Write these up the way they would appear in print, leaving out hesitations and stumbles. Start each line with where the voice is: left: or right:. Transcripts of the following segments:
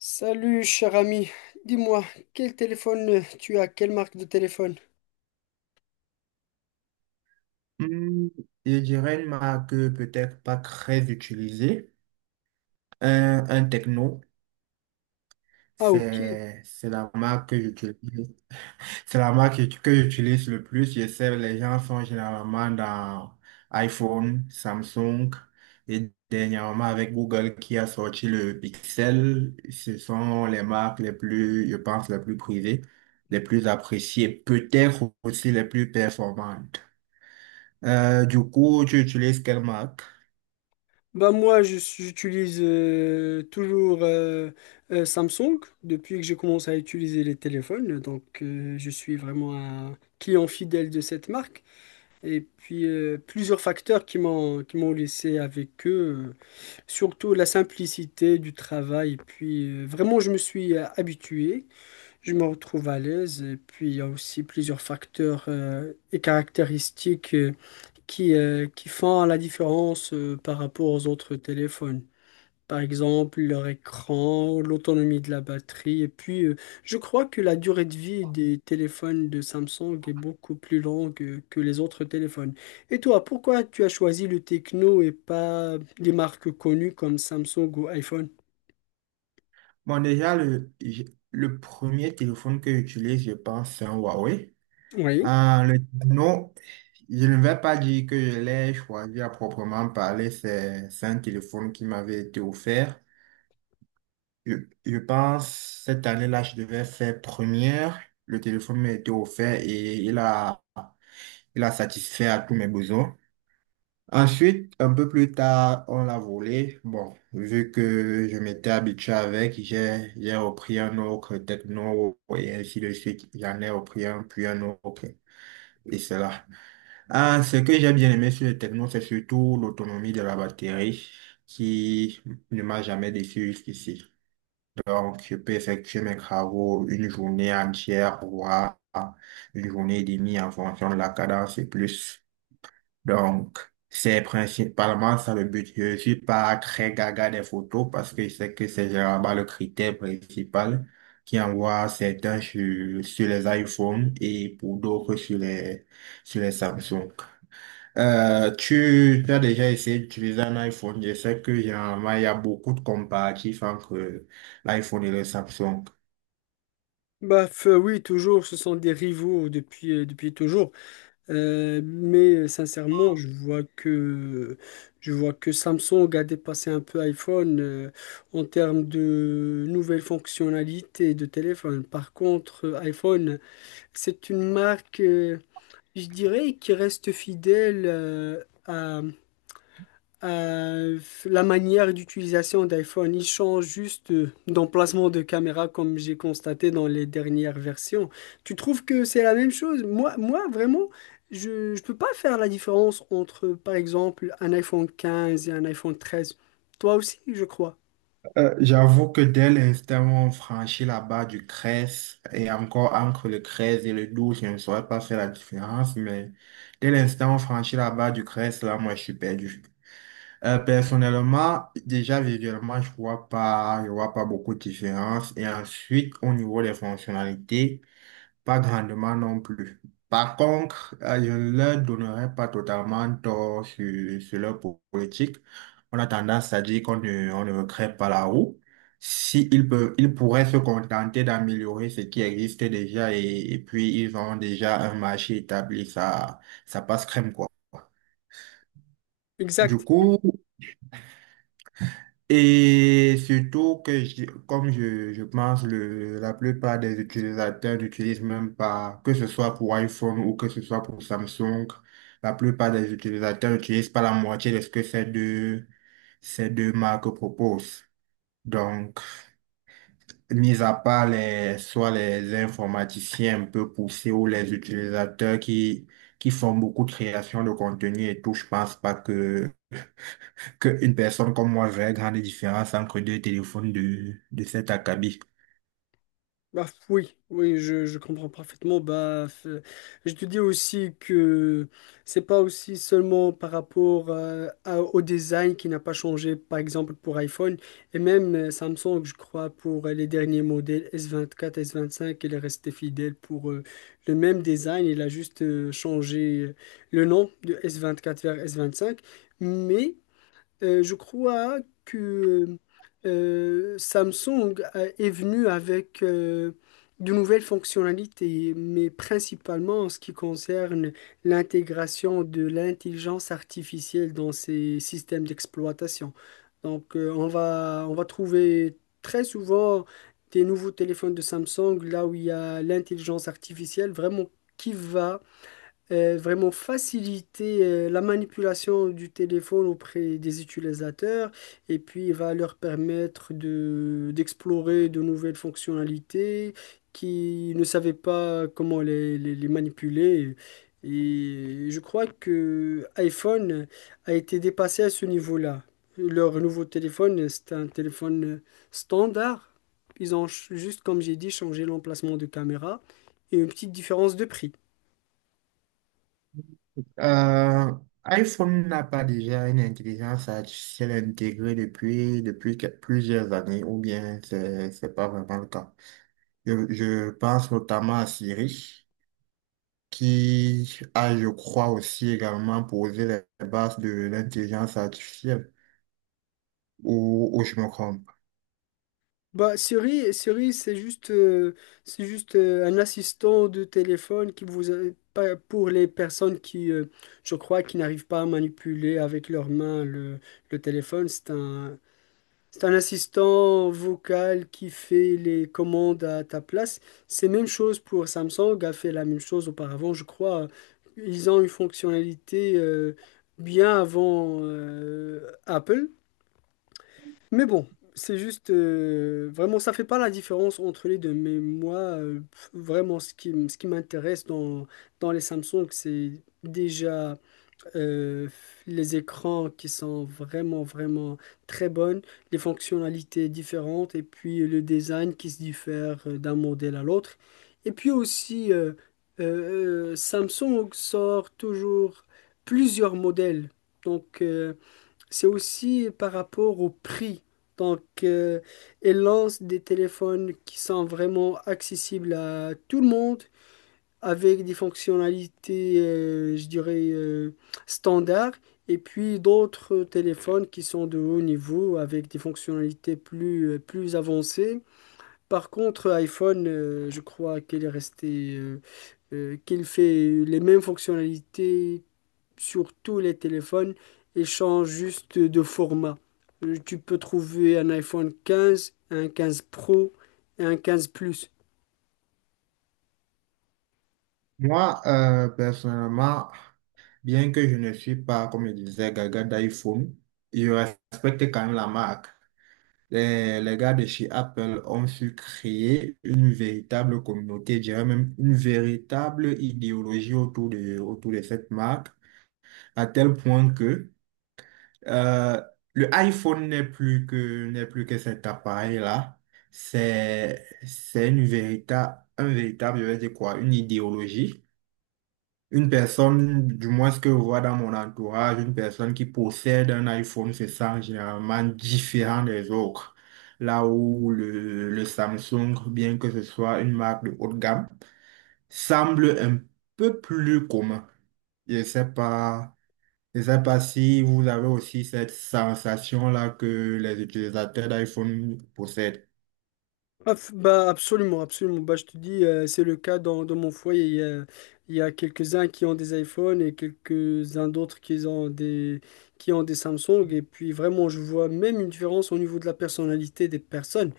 left: Salut cher ami, dis-moi, quel téléphone tu as? Quelle marque de téléphone?
right: Hmm, je dirais une marque peut-être pas très utilisée. Un techno,
left: Ah ok,
right: c'est la marque que j'utilise. C'est la marque que j'utilise le plus. Je sais, les gens sont généralement dans iPhone, Samsung et dernièrement avec Google qui a sorti le Pixel. Ce sont les marques les plus, je pense, les plus prisées, les plus appréciées, peut-être aussi les plus performantes. Du coup, tu utilises quelle marque?
left: bah moi j'utilise toujours Samsung depuis que j'ai commencé à utiliser les téléphones, donc je suis vraiment un client fidèle de cette marque. Et puis plusieurs facteurs qui m'ont laissé avec eux, surtout la simplicité du travail. Et puis vraiment je me suis habitué. Je me retrouve à l'aise et puis il y a aussi plusieurs facteurs et caractéristiques qui font la différence par rapport aux autres téléphones. Par exemple, leur écran, l'autonomie de la batterie. Et puis, je crois que la durée de vie des téléphones de Samsung est beaucoup plus longue que les autres téléphones. Et toi, pourquoi tu as choisi le Tecno et pas des marques connues comme Samsung ou iPhone?
right: Bon, déjà, le premier téléphone que j'utilise, je pense, c'est un Huawei.
left: Oui.
right: Le non, Je ne vais pas dire que je l'ai choisi à proprement parler. C'est un téléphone qui m'avait été offert. Je, je pense, cette année-là, je devais faire première. Le téléphone m'a été offert et il a satisfait à tous mes besoins. Ensuite, un peu plus tard, on l'a volé. Bon, vu que je m'étais habitué avec, j'ai repris un autre techno et ainsi de suite. J'en ai repris un, puis un autre. Et cela. Ah, ce que j'ai bien aimé sur le techno, c'est surtout l'autonomie de la batterie qui ne m'a jamais déçu jusqu'ici. Donc, je peux effectuer mes travaux une journée entière, voire une journée et demie en fonction de la cadence et plus. Donc, c'est principalement ça le but. Je suis pas très gaga des photos parce que je sais que c'est généralement le critère principal qui envoie certains sur les iPhones et pour d'autres sur les Samsung. Tu as déjà essayé d'utiliser un iPhone. Je sais que généralement, il y a beaucoup de comparatifs entre l'iPhone et le Samsung.
left: Oui, toujours, ce sont des rivaux depuis, depuis toujours. Mais sincèrement, je vois que Samsung a dépassé un peu iPhone en termes de nouvelles fonctionnalités de téléphone. Par contre, iPhone, c'est une marque, je dirais, qui reste fidèle euh, la manière d'utilisation d'iPhone, il change juste d'emplacement de caméra comme j'ai constaté dans les dernières versions. Tu trouves que c'est la même chose? Moi vraiment, je ne peux pas faire la différence entre, par exemple, un iPhone 15 et un iPhone 13. Toi aussi, je crois.
right: J'avoue que dès l'instant où on franchit la barre du 13 et encore entre le 13 et le 12, je ne saurais pas faire la différence, mais dès l'instant où on franchit la barre du 13, là, moi, je suis perdu. Personnellement, déjà visuellement, je vois pas beaucoup de différence. Et ensuite, au niveau des fonctionnalités, pas grandement non plus. Par contre, je ne leur donnerai pas totalement tort sur politique. On a tendance à dire qu'on ne, on ne recrée pas la roue. Si ils peuvent, ils pourraient se contenter d'améliorer ce qui existe déjà et puis ils ont déjà un marché établi, ça passe crème, quoi. Du
left: Exact.
right: coup, Et surtout que, je pense, la plupart des utilisateurs n'utilisent même pas, que ce soit pour iPhone ou que ce soit pour Samsung, la plupart des utilisateurs n'utilisent pas la moitié de ce que ces deux marques proposent. Donc, mis à part soit les informaticiens un peu poussés ou les utilisateurs qui font beaucoup de création de contenu et tout, je pense pas que qu'une personne comme moi verrait grande différence entre deux téléphones de cet acabit.
left: Bah, oui, je comprends parfaitement. Je te dis aussi que c'est pas aussi seulement par rapport au design qui n'a pas changé, par exemple pour iPhone et même Samsung, je crois, pour les derniers modèles S24, S25, il est resté fidèle pour le même design. Il a juste changé le nom de S24 vers S25, mais je crois que Samsung est venu avec de nouvelles fonctionnalités, mais principalement en ce qui concerne l'intégration de l'intelligence artificielle dans ses systèmes d'exploitation. Donc, on va trouver très souvent des nouveaux téléphones de Samsung là où il y a l'intelligence artificielle vraiment qui va vraiment faciliter la manipulation du téléphone auprès des utilisateurs et puis il va leur permettre de d'explorer de nouvelles fonctionnalités qui ne savaient pas comment les manipuler. Et je crois que iPhone a été dépassé à ce niveau-là. Leur nouveau téléphone, c'est un téléphone standard. Juste, comme j'ai dit, changé l'emplacement de caméra et une petite différence de prix.
right: Euh, iPhone n'a pas déjà une intelligence artificielle intégrée depuis plusieurs années, ou bien c'est pas vraiment le cas. Je pense notamment à Siri, qui a, je crois, aussi également posé les bases de l'intelligence artificielle, ou je me trompe.
left: Bah, Siri, c'est juste un assistant de téléphone qui vous a- pas- pour les personnes qui, je crois, qui n'arrivent pas à manipuler avec leurs mains le téléphone. C'est un assistant vocal qui fait les commandes à ta place. C'est même chose pour Samsung, a fait la même chose auparavant, je crois. Ils ont une fonctionnalité bien avant Apple. Mais bon, c'est juste vraiment ça fait pas la différence entre les deux. Mais moi, vraiment ce qui m'intéresse dans les Samsung, c'est déjà euh, les écrans qui sont vraiment très bonnes, les fonctionnalités différentes et puis le design qui se diffère d'un modèle à l'autre. Et puis aussi Samsung sort toujours plusieurs modèles. Donc c'est aussi par rapport au prix. Donc, elle lance des téléphones qui sont vraiment accessibles à tout le monde, avec des fonctionnalités, je dirais, standards, et puis d'autres téléphones qui sont de haut niveau, avec des fonctionnalités plus, plus avancées. Par contre, iPhone, je crois qu'elle est restée, qu'elle fait les mêmes fonctionnalités sur tous les téléphones et change juste de format. Tu peux trouver un iPhone 15, un 15 Pro et un 15 Plus.
right: Moi, personnellement, bien que je ne suis pas, comme je disais, gaga d'iPhone, je respecte quand même la marque. Les gars de chez Apple ont su créer une véritable communauté, je dirais même une véritable idéologie autour de cette marque, à tel point que euh, le iPhone n'est plus que cet appareil-là. C'est une véritable, un véritable, je vais dire quoi, une idéologie une personne, du moins ce que je vois dans mon entourage, une personne qui possède un iPhone se sent généralement différent des autres. Là où le Samsung, bien que ce soit une marque de haut de gamme, semble un peu plus commun. Je sais pas, je sais pas si vous avez aussi cette sensation-là que les utilisateurs d'iPhone possèdent.
left: Ah, bah absolument, absolument. Bah, je te dis, c'est le cas dans mon foyer. Il y a quelques-uns qui ont des iPhones et quelques-uns d'autres qui ont qui ont des Samsung. Et puis vraiment, je vois même une différence au niveau de la personnalité des personnes.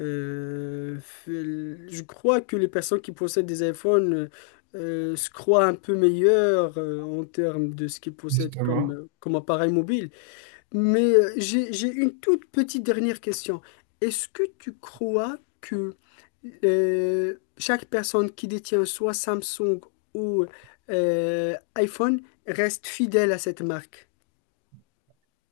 left: Euh, je crois que les personnes qui possèdent des iPhones se croient un peu meilleures en termes de ce qu'ils possèdent comme,
right: Justement.
left: comme appareil mobile. Mais j'ai une toute petite dernière question. Est-ce que tu crois que chaque personne qui détient soit Samsung ou iPhone reste fidèle à cette marque?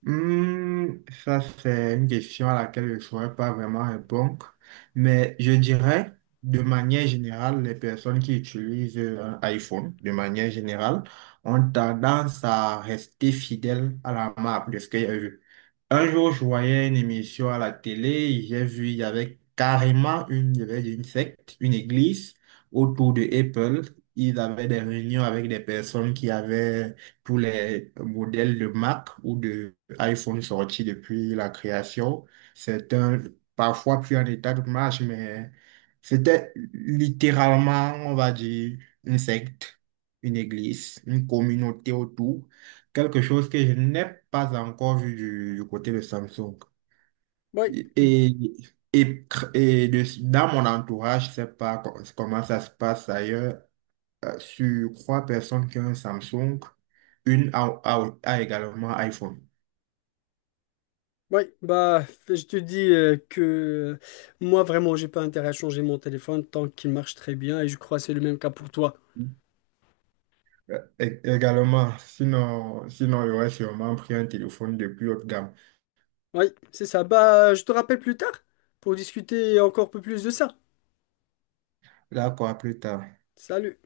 right: Hmm, ça, c'est une question à laquelle je ne saurais pas vraiment répondre, mais je dirais, de manière générale, les personnes qui utilisent un iPhone, de manière générale, ont tendance à rester fidèles à la marque de ce qu'il y a eu. Un jour, je voyais une émission à la télé, j'ai vu, il y avait carrément une, je vais dire une secte, une église autour de Apple. Ils avaient des réunions avec des personnes qui avaient tous les modèles de Mac ou de iPhone sorti depuis la création. C'est un, parfois plus en état de marche, mais c'était littéralement, on va dire, une secte, une église, une communauté autour. Quelque chose que je n'ai pas encore vu du côté de Samsung.
left: Oui.
right: Et, et, et dans mon entourage, je ne sais pas comment ça se passe ailleurs, sur 3 personnes qui ont un Samsung, une a également iPhone.
left: Oui, bah, je te dis que moi, vraiment, j'ai pas intérêt à changer mon téléphone tant qu'il marche très bien et je crois que c'est le même cas pour toi.
right: Également, sinon, j'aurais sûrement pris un téléphone de plus haute gamme.
left: Oui, c'est ça. Bah, je te rappelle plus tard pour discuter encore un peu plus de ça.
right: Là, quoi, plus tard.
left: Salut.